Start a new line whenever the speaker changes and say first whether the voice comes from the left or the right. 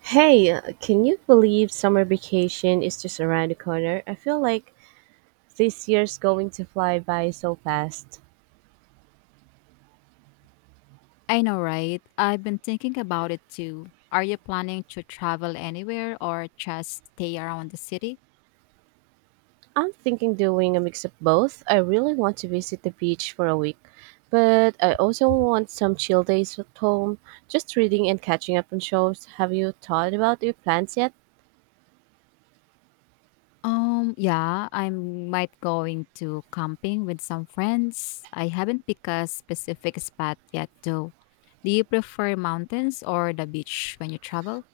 right: Hey, can you believe summer vacation is just around the corner? I feel like this year's going to fly by so fast.
left: I know, right? I've been thinking about it too. Are you planning to travel anywhere or just stay around the city?
right: I'm thinking doing a mix of both. I really want to visit the beach for a week, but I also want some chill days at home, just reading and catching up on shows. Have you thought about your plans yet?
left: Yeah, I might going to camping with some friends. I haven't picked a specific spot yet though. Do you prefer mountains or the beach when you travel?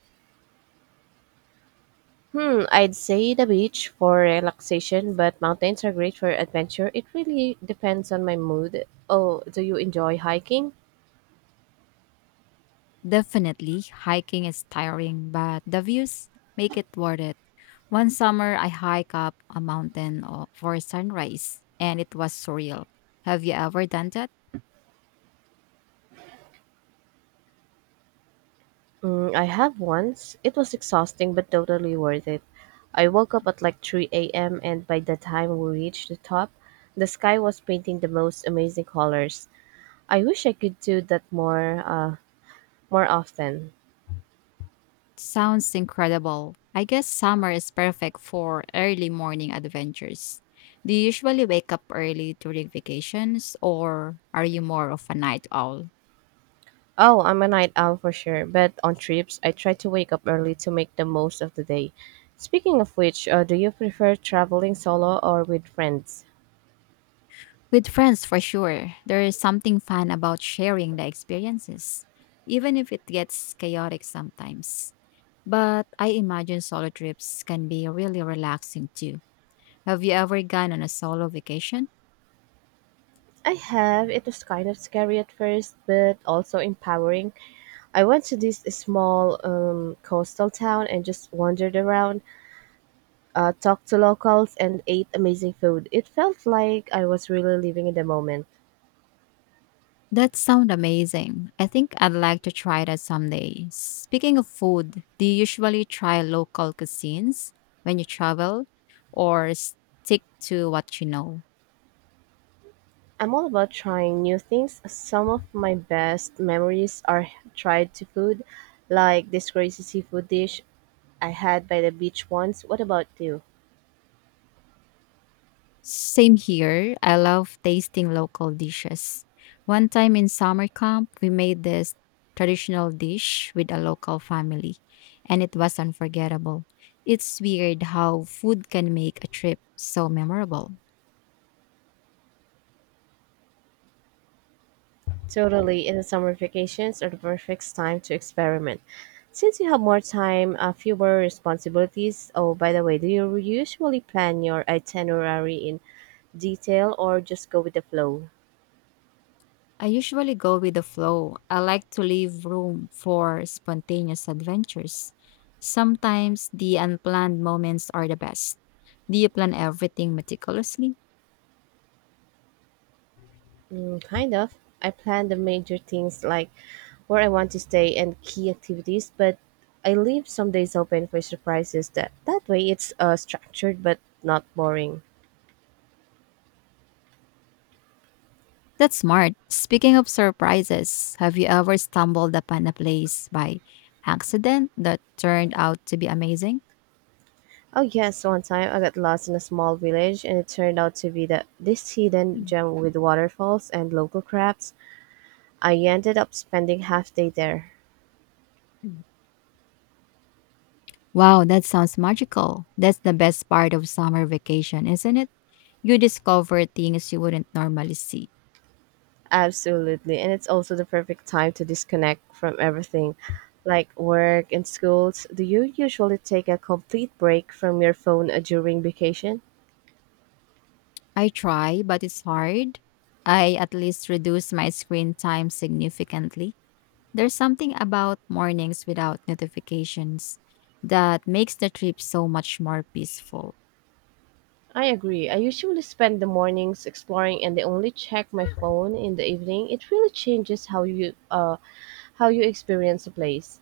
right: Hmm, I'd say the beach for relaxation, but mountains are great for adventure. It really depends on my mood. Oh, do you enjoy hiking?
left: Definitely, hiking is tiring, but the views make it worth it. One summer I hike up a mountain for sunrise and it was surreal. Have you ever done that?
right: Mm, I have once. It was exhausting but totally worth it. I woke up at like 3 a.m., and by the time we reached the top, the sky was painting the most amazing colors. I wish I could do that more often.
left: Sounds incredible. I guess summer is perfect for early morning adventures. Do you usually wake up early during vacations, or are you more of a night owl?
right: Oh, I'm a night owl for sure, but on trips I try to wake up early to make the most of the day. Speaking of which, do you prefer traveling solo or with friends?
left: With friends, for sure, there is something fun about sharing the experiences, even if it gets chaotic sometimes. But I imagine solo trips can be really relaxing too. Have you ever gone on a solo vacation?
right: I have. It was kind of scary at first, but also empowering. I went to this small coastal town and just wandered around, talked to locals, and ate amazing food. It felt like I was really living in the moment.
left: That sounds amazing. I think I'd like to try that someday. Speaking of food, do you usually try local cuisines when you travel or stick to what you know?
right: I'm all about trying new things. Some of my best memories are tried to food, like this crazy seafood dish I had by the beach once. What about you?
left: Same here. I love tasting local dishes. One time in summer camp, we made this traditional dish with a local family, and it was unforgettable. It's weird how food can make a trip so memorable.
right: Totally, and the summer vacations are the perfect time to experiment. Since you have more time, fewer responsibilities. Oh, by the way, do you usually plan your itinerary in detail or just go with the flow?
left: I usually go with the flow. I like to leave room for spontaneous adventures. Sometimes the unplanned moments are the best. Do you plan everything meticulously?
right: Mm, kind of. I plan the major things like where I want to stay and key activities, but I leave some days open for surprises. That way, it's structured but not boring.
left: That's smart. Speaking of surprises, have you ever stumbled upon a place by accident that turned out to be amazing?
right: Oh yes, one time I got lost in a small village and it turned out to be the this hidden gem with waterfalls and local crafts. I ended up spending half day there.
left: Mm. Wow, that sounds magical. That's the best part of summer vacation, isn't it? You discover things you wouldn't normally see.
right: Absolutely. And it's also the perfect time to disconnect from everything like work and schools. Do you usually take a complete break from your phone during vacation?
left: I try, but it's hard. I at least reduce my screen time significantly. There's something about mornings without notifications that makes the trip so much more peaceful.
right: I agree. I usually spend the mornings exploring and I only check my phone in the evening. It really changes how you experience a place.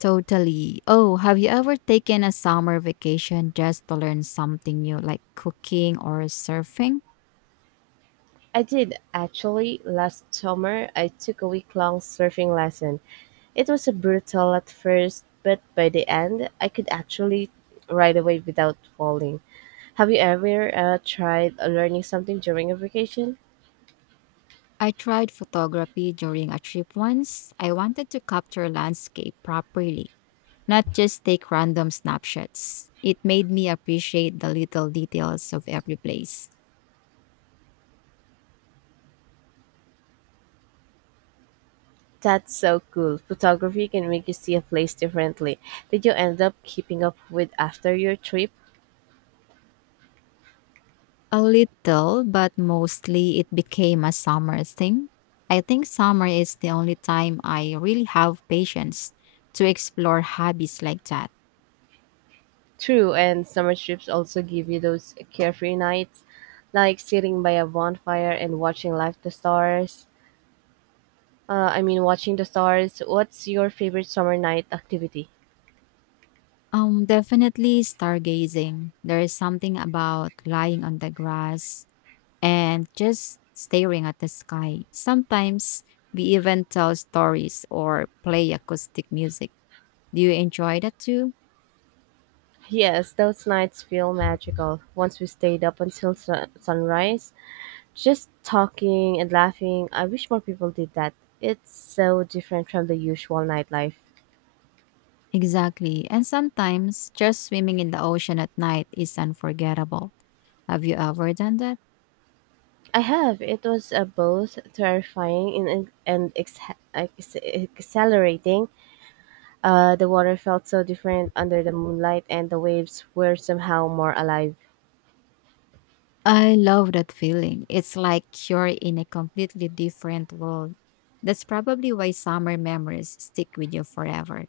left: Totally. Oh, have you ever taken a summer vacation just to learn something new, like cooking or surfing?
right: I did, actually. Last summer, I took a week long surfing lesson. It was brutal at first, but by the end, I could actually ride a wave without falling. Have you ever tried learning something during a vacation?
left: I tried photography during a trip once. I wanted to capture landscape properly not just take random snapshots. It made me appreciate the little details of every place.
right: That's so cool. Photography can make you see a place differently. Did you end up keeping up with after your trip?
left: A little, but mostly it became a summer thing. I think summer is the only time I really have patience to explore hobbies like that.
right: True, and summer trips also give you those carefree nights, like sitting by a bonfire and watching light the stars. Watching the stars. What's your favorite summer night activity?
left: Definitely stargazing. There is something about lying on the grass and just staring at the sky. Sometimes we even tell stories or play acoustic music. Do you enjoy that too?
right: Yes, those nights feel magical. Once we stayed up until sunrise, just talking and laughing. I wish more people did that. It's so different from the usual nightlife.
left: Exactly. And sometimes just swimming in the ocean at night is unforgettable. Have you ever done that?
right: I have. It was both terrifying and, exhilarating. The water felt so different under the moonlight, and the waves were somehow more alive.
left: I love that feeling. It's like you're in a completely different world. That's probably why summer memories stick with you forever.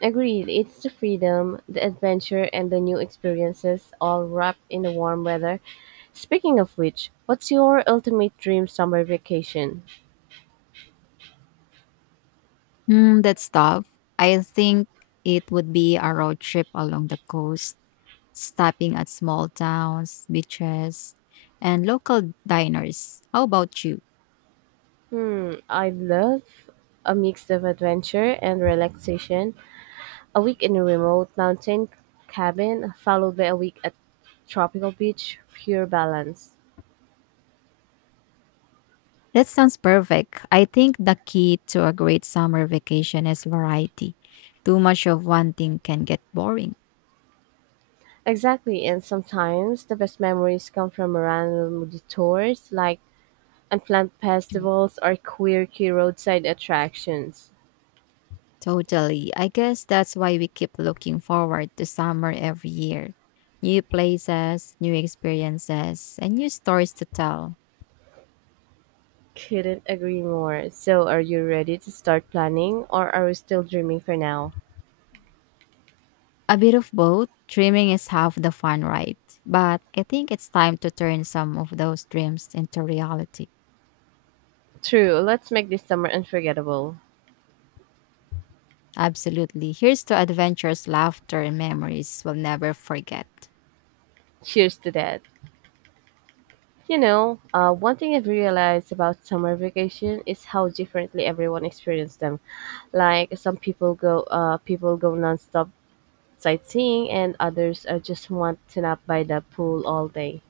right: Agreed, it's the freedom, the adventure, and the new experiences all wrapped in the warm weather. Speaking of which, what's your ultimate dream summer vacation?
left: Hmm, that's tough. I think it would be a road trip along the coast, stopping at small towns, beaches, and local diners. How about you?
right: Hmm, I'd love a mix of adventure and relaxation, a week in a remote mountain cabin, followed by a week at tropical beach, pure balance.
left: That sounds perfect. I think the key to a great summer vacation is variety. Too much of one thing can get boring.
right: Exactly, and sometimes the best memories come from random detours like And plant festivals are quirky roadside attractions.
left: Totally. I guess that's why we keep looking forward to summer every year. New places, new experiences, and new stories to tell.
right: Couldn't agree more. So, are you ready to start planning or are we still dreaming for now?
left: A bit of both. Dreaming is half the fun, right? But I think it's time to turn some of those dreams into reality.
right: True, let's make this summer unforgettable.
left: Absolutely. Here's to adventures, laughter, and memories we'll never forget.
right: Cheers to that. You know, one thing I've realized about summer vacation is how differently everyone experiences them. Like some people go nonstop sightseeing, and others are just want to nap by the pool all day.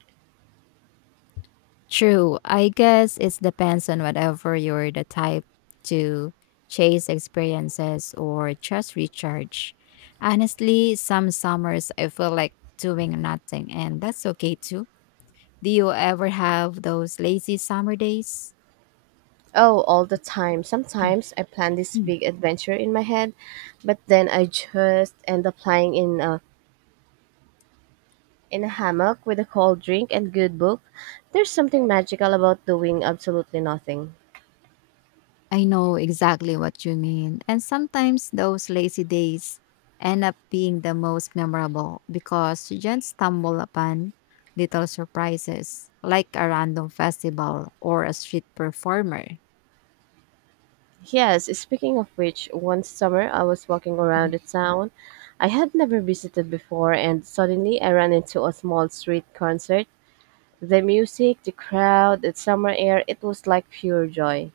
left: True. I guess it depends on whatever you're the type to chase experiences or just recharge. Honestly, some summers I feel like doing nothing, and that's okay too. Do you ever have those lazy summer days?
right: Oh, all the time. Sometimes I plan this big adventure in my head, but then I just end up lying in a hammock with a cold drink and good book. There's something magical about doing absolutely nothing.
left: I know exactly what you mean. And sometimes those lazy days end up being the most memorable because you just stumble upon little surprises like a random festival or a street performer.
right: Yes, speaking of which, one summer I was walking
left: Mhm.
right: around a town I had never visited before and suddenly I ran into a small street concert. The music, the crowd, the summer air, it was like pure joy.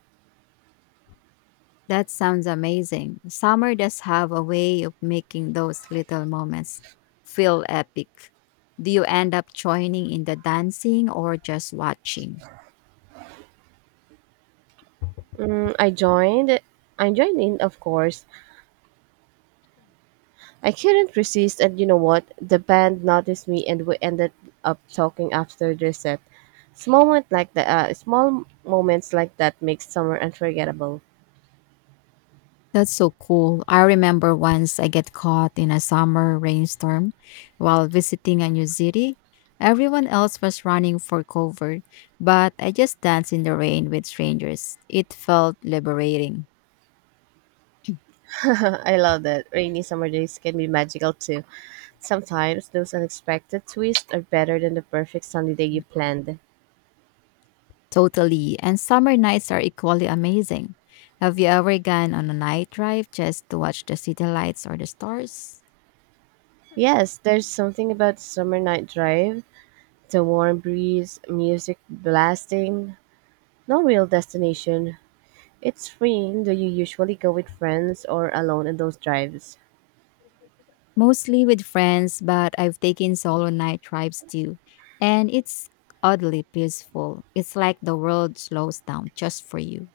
left: That sounds amazing. Summer does have a way of making those little moments feel epic. Do you end up joining in the dancing or just watching?
right: Mm, I joined. I joined in, of course, I couldn't resist, and you know what? The band noticed me, and we ended up talking after their set. Small moments like that make summer unforgettable.
left: That's so cool. I remember once I get caught in a summer rainstorm while visiting a new city. Everyone else was running for cover, but I just danced in the rain with strangers. It felt liberating.
right: I love that. Rainy summer days can be magical too. Sometimes those unexpected twists are better than the perfect sunny day you planned.
left: Totally. And summer nights are equally amazing. Have you ever gone on a night drive just to watch the city lights or the stars?
right: Yes, there's something about the summer night drive, the warm breeze, music blasting, no real destination, it's free. Do you usually go with friends or alone in those drives?
left: Mostly with friends, but I've taken solo night drives too. And it's oddly peaceful. It's like the world slows down just for you.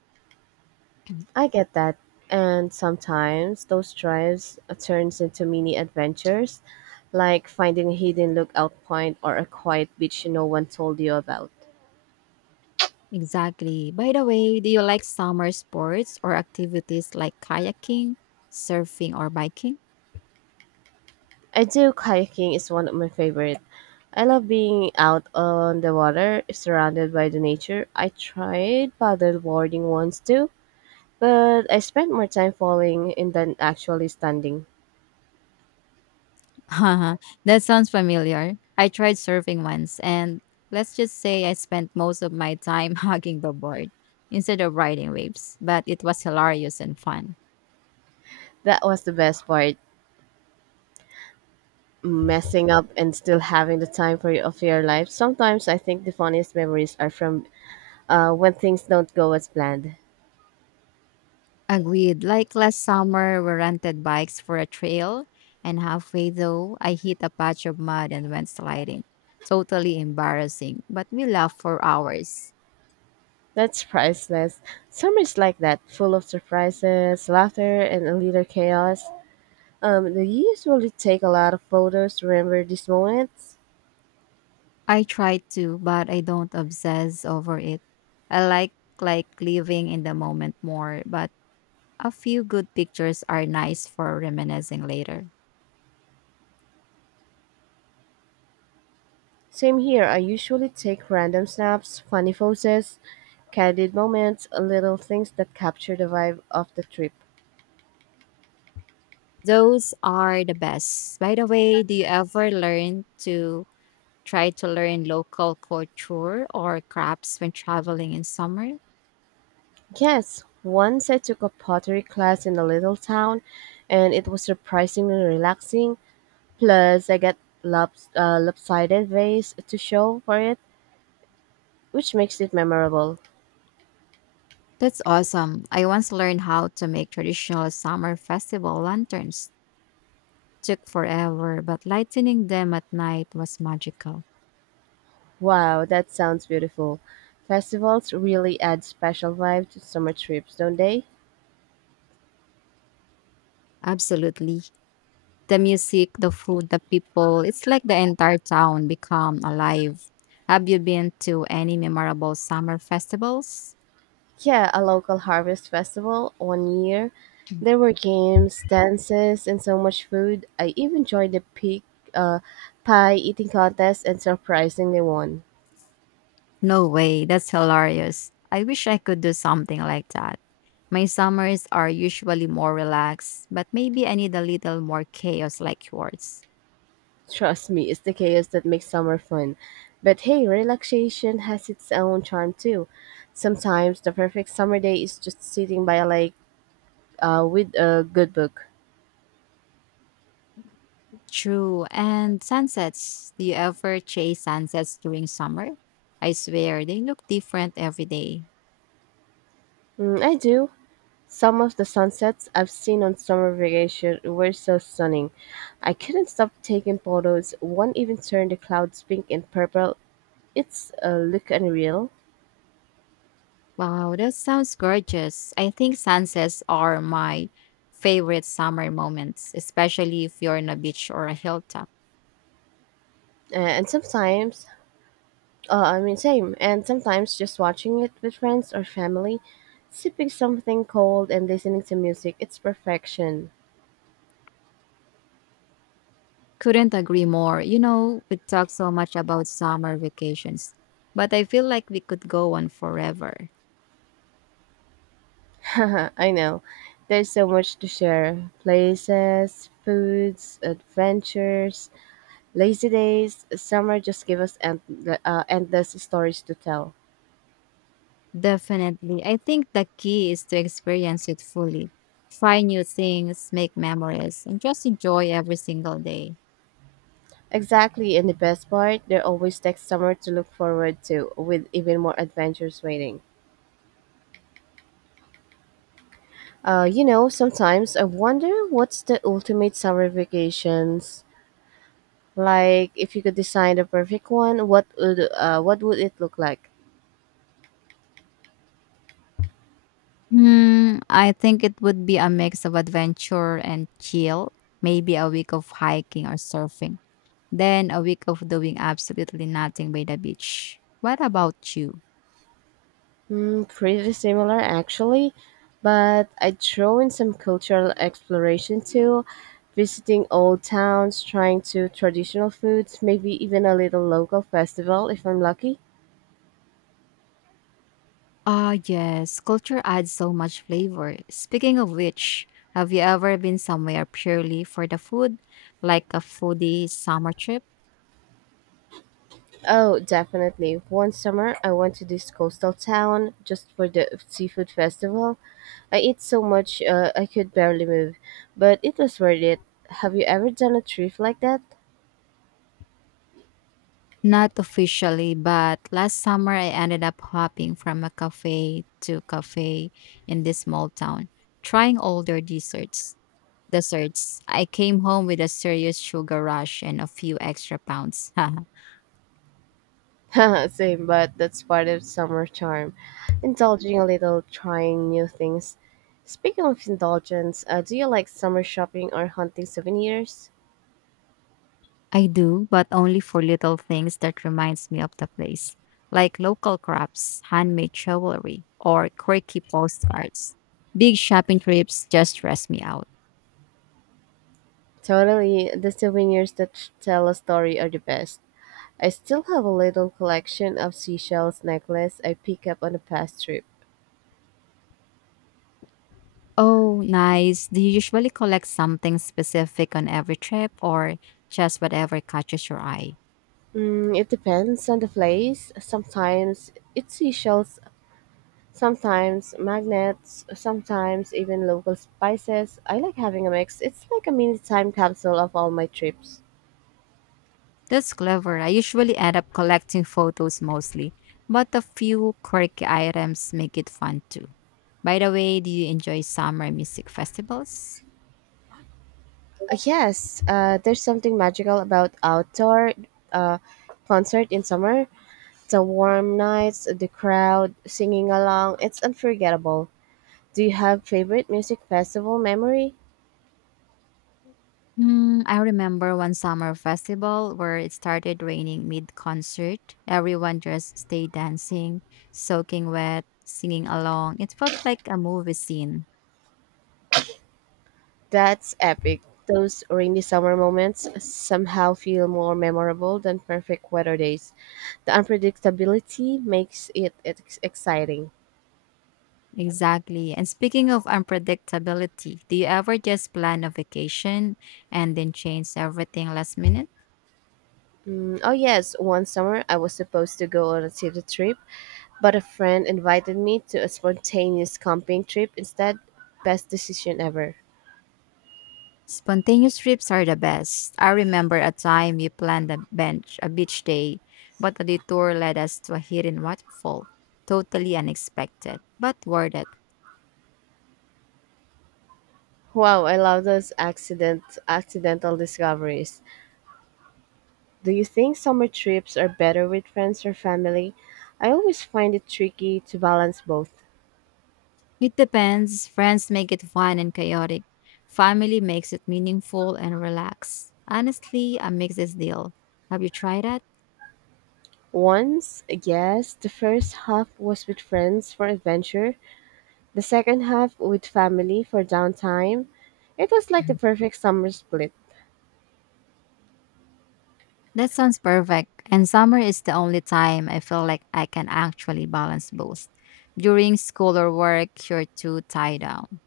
right: I get that. And sometimes those drives turns into mini adventures, like finding a hidden lookout point or a quiet beach no one told you about.
left: Exactly. By the way, do you like summer sports or activities like kayaking, surfing, or biking?
right: I do kayaking is one of my favorite. I love being out on the water, surrounded by the nature. I tried paddleboarding once too, but I spent more time falling in than actually standing.
left: Haha, that sounds familiar. I tried surfing once, and let's just say I spent most of my time hugging the board instead of riding waves, but it was hilarious and fun.
right: That was the best part. Messing up and still having the time for of your life. Sometimes I think the funniest memories are from when things don't go as planned.
left: Agreed. Like last summer, we rented bikes for a trail, and halfway though, I hit a patch of mud and went sliding. Totally embarrassing, but we laughed for hours.
right: That's priceless. Summer is like that, full of surprises, laughter, and a little chaos. Do usually take a lot of photos to remember these moments?
left: I try to, but I don't obsess over it. I like living in the moment more, but a few good pictures are nice for reminiscing later.
right: Same here. I usually take random snaps, funny poses, candid moments, little things that capture the vibe of the trip.
left: Those are the best. By the way, do you ever learn to Try to learn local culture or crafts when traveling in summer.
right: Yes, once I took a pottery class in a little town, and it was surprisingly relaxing. Plus, I got lopsided vase to show for it, which makes it memorable.
left: That's awesome. I once learned how to make traditional summer festival lanterns. Took forever, but lighting them at night was magical.
right: Wow, that sounds beautiful. Festivals really add special vibe to summer trips, don't they?
left: Absolutely. The music, the food, the people, it's like the entire town become alive. Have you been to any memorable summer festivals?
right: Yeah, a local harvest festival one year. There were games, dances, and so much food. I even joined uh, pie eating contest and surprisingly won.
left: No way, that's hilarious. I wish I could do something like that. My summers are usually more relaxed, but maybe I need a little more chaos like yours.
right: Trust me, it's the chaos that makes summer fun. But hey, relaxation has its own charm too. Sometimes the perfect summer day is just sitting by a lake with a good book.
left: True. And sunsets. Do you ever chase sunsets during summer? I swear they look different every day.
right: Mm, I do. Some of the sunsets I've seen on summer vacation were so stunning. I couldn't stop taking photos. One even turned the clouds pink and purple. It's a look unreal.
left: Wow, that sounds gorgeous. I think sunsets are my favorite summer moments, especially if you're on a beach or a hilltop.
right: And sometimes I mean, same. And sometimes just watching it with friends or family, sipping something cold and listening to music, it's perfection.
left: Couldn't agree more. You know, we talk so much about summer vacations, but I feel like we could go on forever.
right: I know. There's so much to share places, foods, adventures, lazy days. Summer just give us endless stories to tell.
left: Definitely. I think the key is to experience it fully. Try new things, make memories, and just enjoy every single day.
right: Exactly, and the best part, there always next summer to look forward to, with even more adventures waiting. You know, sometimes I wonder what's the ultimate summer vacations. Like, if you could design the perfect one, what would it look like?
left: Hmm, I think it would be a mix of adventure and chill, maybe a week of hiking or surfing, then a week of doing absolutely nothing by the beach. What about you?
right: Hmm, pretty similar actually, but I'd throw in some cultural exploration too, visiting old towns, trying to traditional foods, maybe even a little local festival if I'm lucky.
left: Ah, yes, culture adds so much flavor. Speaking of which, have you ever been somewhere purely for the food, like a foodie summer trip?
right: Oh, definitely. One summer, I went to this coastal town just for the seafood festival. I ate so much I could barely move, but it was worth it. Have you ever done a trip like that?
left: Not officially, but last summer I ended up hopping from a cafe to cafe in this small town, trying older desserts. Desserts. I came home with a serious sugar rush and a few extra pounds.
right: Same, but that's part of summer charm. Indulging a little, trying new things. Speaking of indulgence, do you like summer shopping or hunting souvenirs?
left: I do, but only for little things that reminds me of the place, like local crafts, handmade jewelry, or quirky postcards. Big shopping trips just stress me out.
right: Totally, the souvenirs that tell a story are the best. I still have a little collection of seashells necklace I pick up on a past trip.
left: Oh, nice. Do you usually collect something specific on every trip or just whatever catches your eye?
right: Mm, it depends on the place. Sometimes it's seashells. Sometimes magnets, sometimes even local spices. I like having a mix. It's like a mini time capsule of all my trips.
left: That's clever. I usually end up collecting photos mostly, but a few quirky items make it fun too. By the way, do you enjoy summer music festivals?
right: Yes, there's something magical about outdoor uh, concert in summer. The warm nights, the crowd singing along, it's unforgettable. Do you have favorite music festival memory?
left: Hmm, I remember one summer festival where it started raining mid concert. Everyone just stayed dancing, soaking wet, singing along. It felt like a movie scene.
right: That's epic. Those rainy summer moments somehow feel more memorable than perfect weather days. The unpredictability makes it exciting.
left: Exactly. And speaking of unpredictability, do you ever just plan a vacation and then change everything last minute?
right: Oh, yes, one summer I was supposed to go on a city trip, but a friend invited me to a spontaneous camping trip instead. Best decision ever.
left: Spontaneous trips are the best. I remember a time you planned a bench, a beach day, but the detour led us to a hidden waterfall. Totally unexpected, but worth it.
right: Wow, I love those accidental discoveries. Do you think summer trips are better with friends or family? I always find it tricky to balance both.
left: It depends. Friends make it fun and chaotic. Family makes it meaningful and relaxed. Honestly, a mix is deal. Have you tried that?
right: Once yes. The first half was with friends for adventure, the second half with family for downtime. It was like the perfect summer split.
left: That sounds perfect. And summer is the only time I feel like I can actually balance both. During school or work, you're too tied down.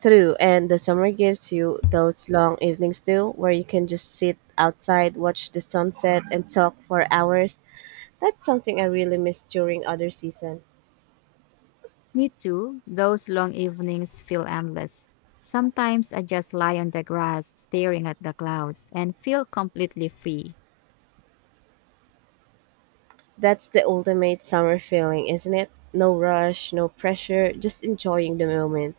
right: True, and the summer gives you those long evenings too, where you can just sit outside, watch the sunset, and talk for hours. That's something I really miss during other season.
left: Me too. Those long evenings feel endless. Sometimes I just lie on the grass, staring at the clouds, and feel completely free.
right: That's the ultimate summer feeling, isn't it? No rush, no pressure, just enjoying the moment.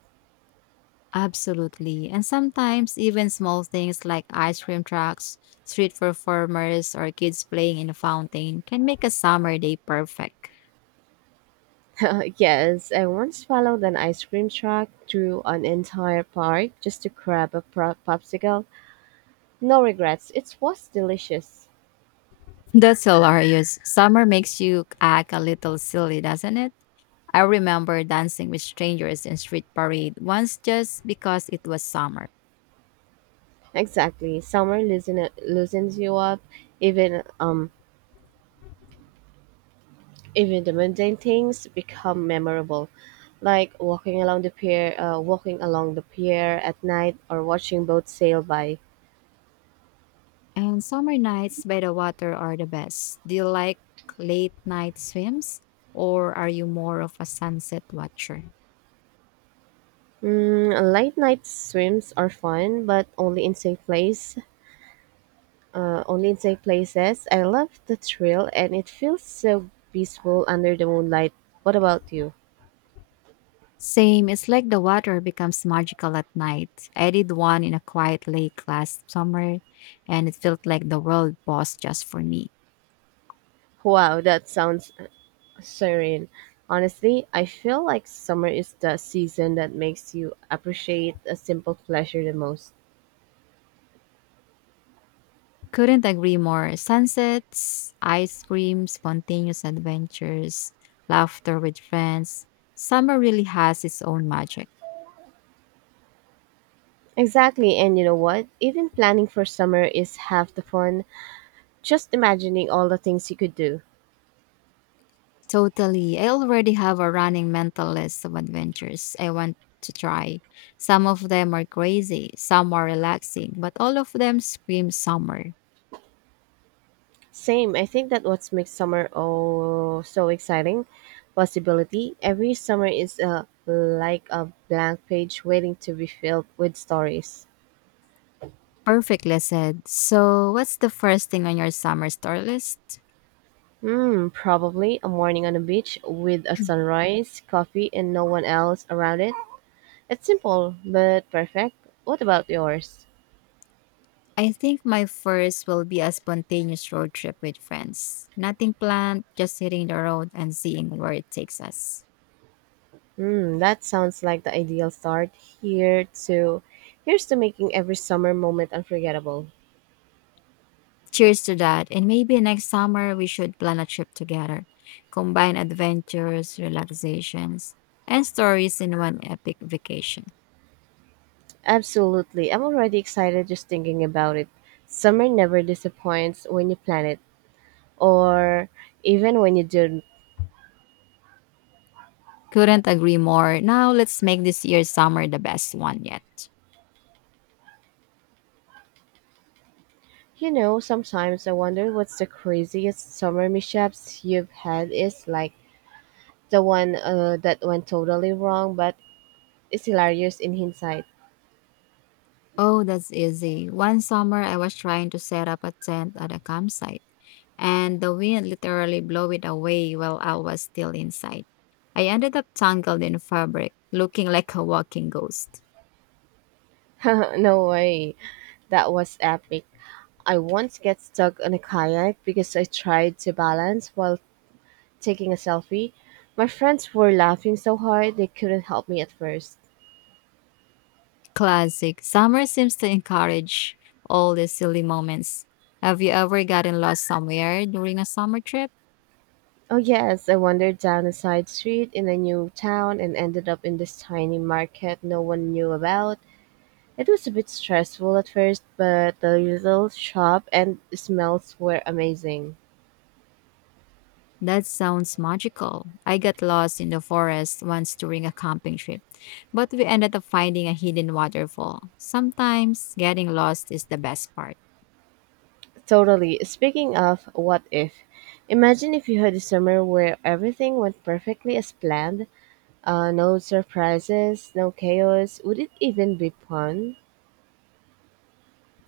left: Absolutely. And sometimes even small things like ice cream trucks, street performers, or kids playing in a fountain can make a summer day perfect.
right: Yes, I once followed an ice cream truck through an entire park just to grab a popsicle. No regrets. It was delicious.
left: That's hilarious. Summer makes you act a little silly, doesn't it? I remember dancing with strangers in street parade once just because it was summer.
right: Exactly. Summer loosens you up. Even even the mundane things become memorable, like walking along the walking along the pier at night, or watching boats sail by.
left: And summer nights by the water are the best. Do you like late night swims or are you more of a sunset watcher?
right: Mm, late night swims are fun, but only in safe place. Only take places. I love the thrill and it feels so peaceful under the moonlight. What about you?
left: Same, it's like the water becomes magical at night. I did one in a quiet lake last summer and it felt like the world paused just for me.
right: Wow, that sounds serene. Honestly, I feel like summer is the season that makes you appreciate a simple pleasure the most.
left: Couldn't agree more. Sunsets, ice cream, spontaneous adventures, laughter with friends. Summer really has its own magic.
right: Exactly, and you know what? Even planning for summer is half the fun. Just imagining all the things you could do.
left: Totally. I already have a running mental list of adventures I want to try. Some of them are crazy, some are relaxing, but all of them scream summer.
right: Same. I think that what makes summer oh so exciting, possibility. Every summer is like a blank page waiting to be filled with stories.
left: Perfectly said. So, what's the first thing on your summer store list?
right: Hmm, probably a morning on the beach with a sunrise, coffee, and no one else around it. It's simple but perfect. What about yours?
left: I think my first will be a spontaneous road trip with friends. Nothing planned, just hitting the road and seeing where it takes us.
right: Hmm, that sounds like the ideal start. Here to, Here's to making every summer moment unforgettable.
left: Cheers to that. And maybe next summer we should plan a trip together. Combine adventures, relaxations, and stories in one epic vacation.
right: Absolutely. I'm already excited just thinking about it. Summer never disappoints when you plan it, or even when you don't.
left: Couldn't agree more. Now let's make this year's summer the best one yet.
right: You know, sometimes I wonder what's the craziest summer mishaps you've had is like the one that went totally wrong, but it's hilarious in hindsight.
left: Oh, that's easy. One summer I was trying to set up a tent at a campsite and the wind literally blew it away while I was still inside. I ended up tangled in fabric, looking like a walking ghost.
right: No way. That was epic. I once got stuck on a kayak because I tried to balance while taking a selfie. My friends were laughing so hard they couldn't help me at first.
left: Classic. Summer seems to encourage all these silly moments. Have you ever gotten lost somewhere during a summer trip?
right: Oh, yes, I wandered down a side street in a new town and ended up in this tiny market no one knew about. It was a bit stressful at first, but the little shop and smells were amazing.
left: That sounds magical. I got lost in the forest once during a camping trip, but we ended up finding a hidden waterfall. Sometimes getting lost is the best part.
right: Totally. Speaking of what if, imagine if you had a summer where everything went perfectly as planned. No surprises, no chaos. Would it even be fun?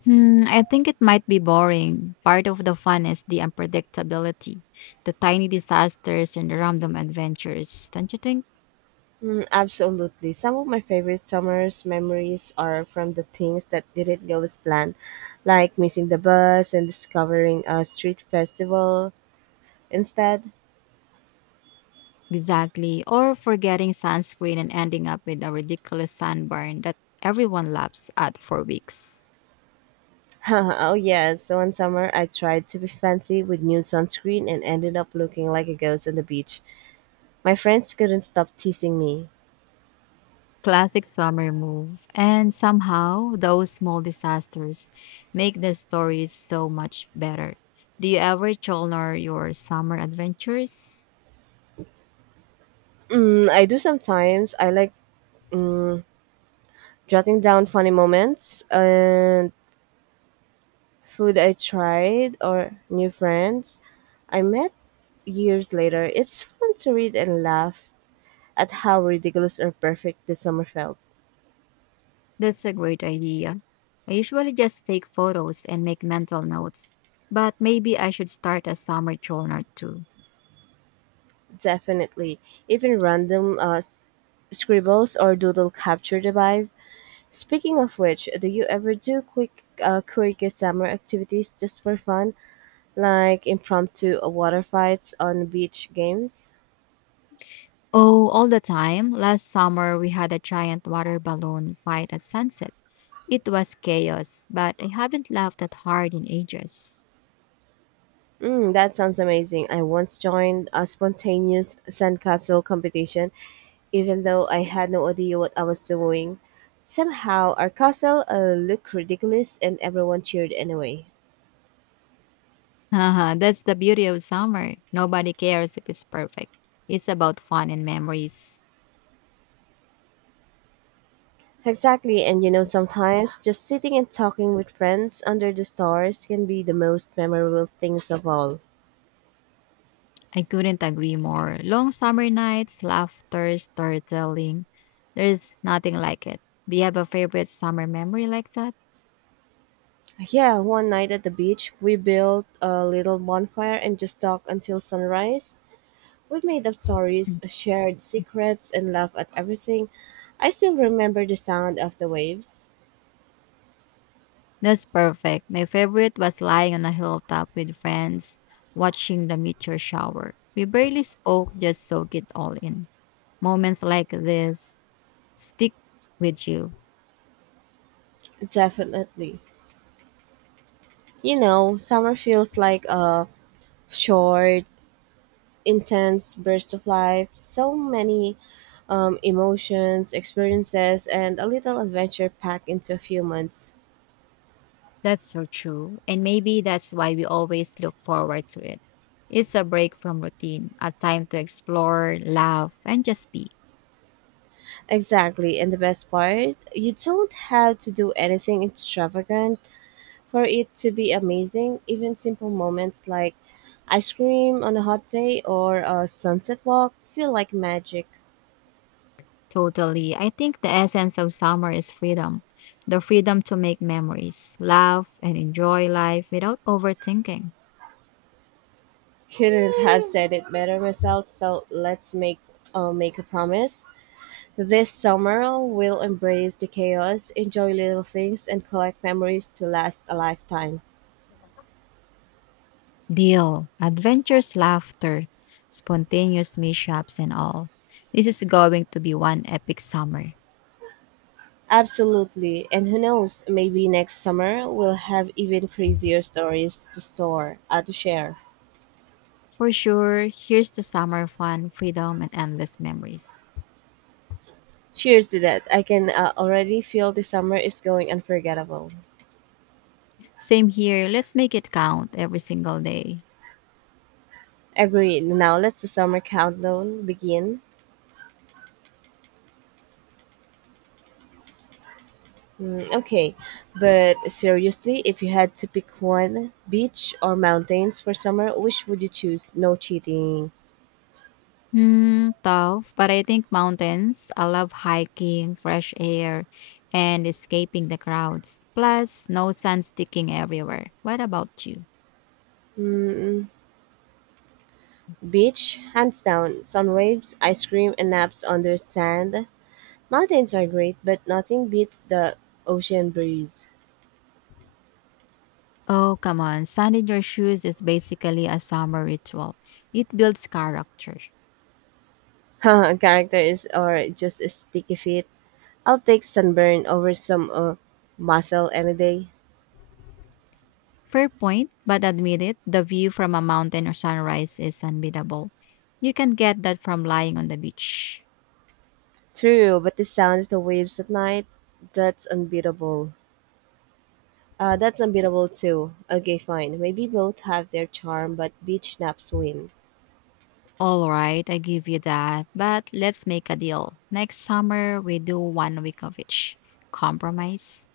left: Mm, I think it might be boring. Part of the fun is the unpredictability, the tiny disasters and the random adventures, don't you think?
right: Mm, absolutely. Some of my favorite summer's memories are from the things that didn't go as planned, like missing the bus and discovering a street festival instead.
left: Exactly. Or forgetting sunscreen and ending up with a ridiculous sunburn that everyone laughs at for weeks.
right: Oh, yes. So one summer, I tried to be fancy with new sunscreen and ended up looking like a ghost on the beach. My friends couldn't stop teasing me.
left: Classic summer move. And somehow, those small disasters make the stories so much better. Do you ever journal your summer adventures?
right: Mm, I do sometimes. I like mm, jotting down funny moments and Food I tried or new friends I met years later. It's fun to read and laugh at how ridiculous or perfect the summer felt.
left: That's a great idea. I usually just take photos and make mental notes, but maybe I should start a summer journal too.
right: Definitely. Even random scribbles or doodle capture the vibe. Speaking of which, do you ever do quick, quirky summer activities just for fun, like impromptu water fights on beach games?
left: Oh, all the time. Last summer, we had a giant water balloon fight at sunset. It was chaos, but I haven't laughed that hard in ages.
right: Mm, that sounds amazing. I once joined a spontaneous sandcastle competition, even though I had no idea what I was doing. Somehow, our castle looked ridiculous and everyone cheered anyway.
left: Haha, that's the beauty of summer. Nobody cares if it's perfect. It's about fun and memories.
right: Exactly, and you know, sometimes just sitting and talking with friends under the stars can be the most memorable things of all.
left: I couldn't agree more. Long summer nights, laughter, storytelling. There's nothing like it. Do you have a favorite summer memory like that?
right: Yeah, one night at the beach, we built a little bonfire and just talked until sunrise. We made up stories, shared secrets, and laughed at everything. I still remember the sound of the waves.
left: That's perfect. My favorite was lying on a hilltop with friends, watching the meteor shower. We barely spoke, just soak it all in. Moments like this stick with you.
right: Definitely. You know, summer feels like a short, intense burst of life. So many emotions, experiences, and a little adventure packed into a few months.
left: That's so true. And maybe that's why we always look forward to it. It's a break from routine, a time to explore, laugh, and just be.
right: Exactly, and the best part, you don't have to do anything extravagant. For it to be amazing, even simple moments like ice cream on a hot day or a sunset walk feel like magic.
left: Totally. I think the essence of summer is freedom the freedom to make memories, laugh, and enjoy life without overthinking.
right: Couldn't have said it better myself, so let's make a promise. This summer, we'll embrace the chaos, enjoy little things, and collect memories to last a lifetime.
left: Deal, adventures, laughter, spontaneous mishaps, and all. This is going to be one epic summer.
right: Absolutely. And who knows, maybe next summer we'll have even crazier stories to to share.
left: For sure, here's to summer fun, freedom, and endless memories.
right: Cheers to that. I can already feel the summer is going unforgettable.
left: Same here, let's make it count every single day.
right: Agreed. Now let's the summer countdown begin. Mm, okay, but seriously, if you had to pick one beach or mountains for summer, which would you choose? No cheating.
left: Hmm, tough, but I think mountains. I love hiking, fresh air, and escaping the crowds. Plus, no sun sticking everywhere. What about you?
right: Mm, beach, hands down. Sun waves, ice cream, and naps on the sand. Mountains are great, but nothing beats the ocean breeze.
left: Oh, come on. Sun in your shoes is basically a summer ritual. It builds character.
right: Characters are just sticky feet. I'll take sunburn over some muscle any day.
left: Fair point, but admit it, the view from a mountain or sunrise is unbeatable. You can get that from lying on the beach.
right: True, but the sound of the waves at night, that's unbeatable. That's unbeatable too. Okay, fine. Maybe both have their charm, but beach naps win.
left: All right, I give you that. But let's make a deal. Next summer, we do one week of each. Compromise.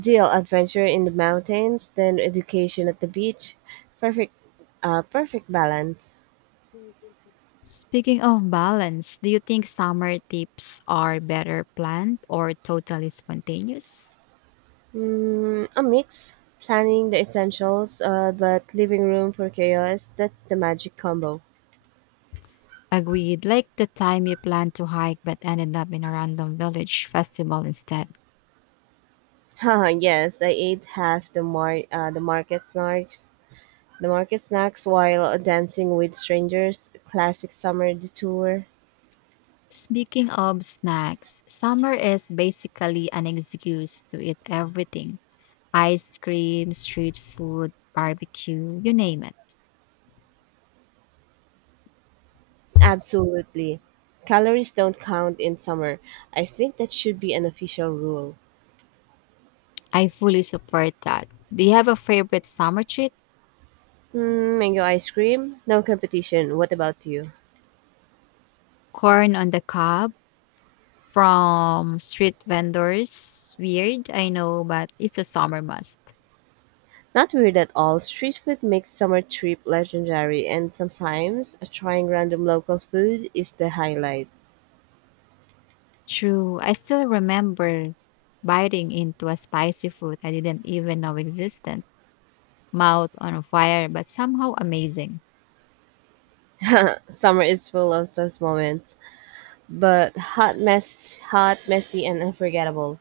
right: Deal adventure in the mountains, then education at the beach. Perfect, Perfect balance.
left: Speaking of balance, do you think summer tips are better planned or totally spontaneous?
right: Mm, a mix, planning the essentials, but leaving room for chaos. That's the magic combo.
left: Agreed. Like the time you planned to hike but ended up in a random village festival instead.
right: Haha, yes, I ate half the the market snacks while dancing with strangers. Classic summer detour.
left: Speaking of snacks, summer is basically an excuse to eat everything ice cream, street food, barbecue, you name it.
right: Absolutely, calories don't count in summer. I think that should be an official rule.
left: I fully support that. Do you have a favorite summer treat?
right: Hmm, mango ice cream, no competition. What about you?
left: Corn on the cob from street vendors. Weird, I know, but it's a summer must.
right: Not weird at all. Street food makes summer trip legendary, and sometimes trying random local food is the highlight.
left: True, I still remember biting into a spicy fruit I didn't even know existed. Mouth on fire, but somehow amazing.
right: Summer is full of those moments. But hot, messy and unforgettable.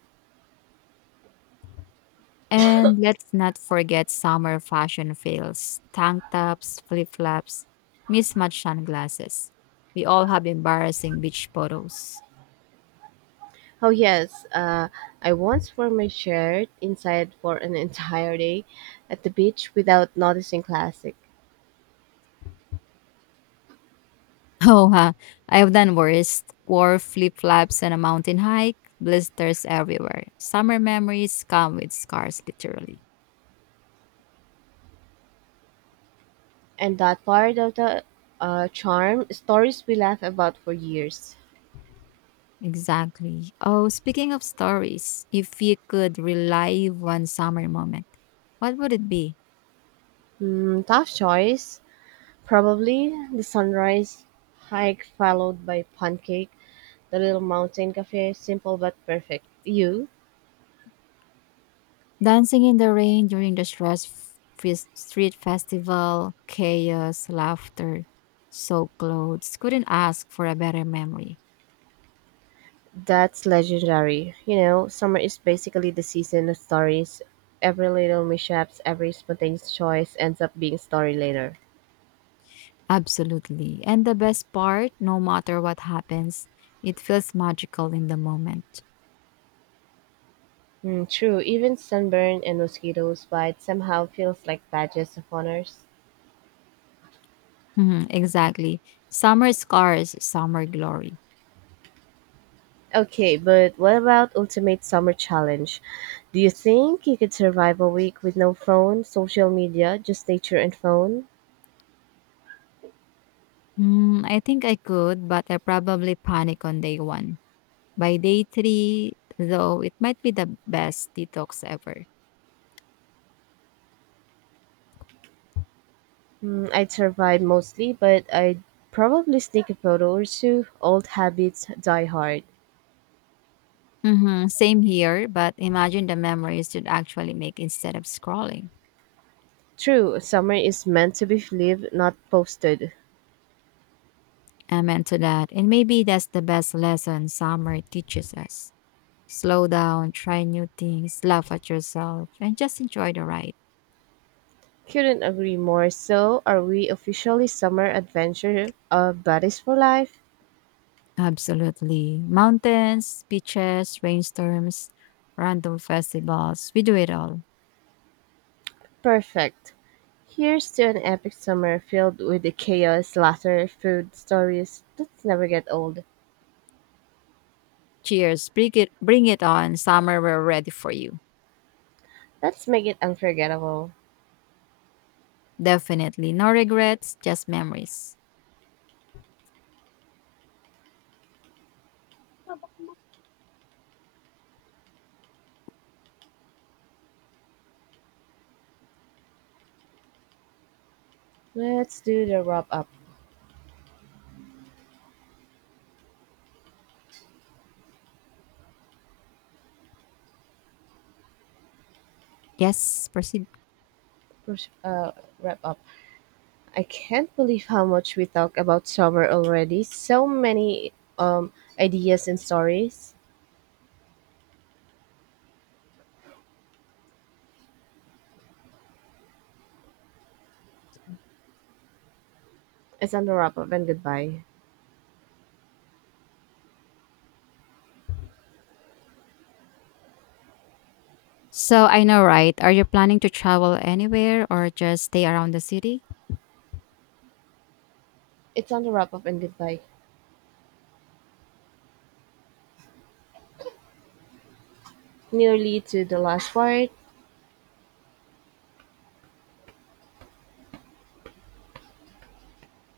left: And let's not forget summer fashion fails tank tops, flip flops, mismatched sunglasses. We all have embarrassing beach photos.
right: Oh yes, I once wore my shirt inside for an entire day at the beach without noticing classic.
left: Oh, I've done worse. Wore flip flops on a mountain hike, blisters everywhere. Summer memories come with scars, literally.
right: And that part of the charm stories we laugh about for years.
left: Exactly. Oh, speaking of stories, if you could relive one summer moment, what would it be?
right: Hmm, tough choice. Probably the sunrise hike followed by pancake, the little mountain cafe, simple but perfect. You?
left: Dancing in the rain during the street festival, chaos, laughter, soaked clothes. Couldn't ask for a better memory.
right: That's legendary. You know, summer is basically the season of stories. Every little mishaps, every spontaneous choice ends up being a story later.
left: Absolutely. And the best part, no matter what happens, it feels magical in the moment.
right: Mm, true, even sunburn and mosquitoes bite somehow feels like badges of honors.
left: Mhm, exactly. Summer scars, summer glory.
right: Okay, but what about ultimate summer challenge? Do you think you could survive a week with no phone, social media, just nature and phone?
left: Mm, I think I could, but I probably panic on day one. By day three, though, it might be the best detox ever.
right: Mm, I'd survive mostly, but I'd probably sneak a photo or two. Old habits die hard.
left: Same here, but imagine the memories you'd actually make instead of scrolling.
right: True, summer is meant to be lived, not posted.
left: Amen to that. And maybe that's the best lesson summer teaches us. Slow down, try new things, laugh at yourself, and just enjoy the ride.
right: Couldn't agree more. So, are we officially summer adventure of buddies for life?
left: Absolutely. Mountains, beaches, rainstorms, random festivals. We do it all.
right: Perfect. Here's to an epic summer filled with the chaos, laughter, food, stories that never get old.
left: Cheers. Bring it on. Summer, we're ready for you.
right: Let's make it unforgettable.
left: Definitely. No regrets, just memories.
right: Let's do the wrap up.
left: Yes, proceed.
right: Pers- Uh, Wrap up. I can't believe how much we talk about summer already. So many um ideas and stories. It's on the wrap up and goodbye.
left: So I know, right? Are you planning to travel anywhere or just stay around the city?
right: It's on the wrap-up and goodbye, nearly to the last part.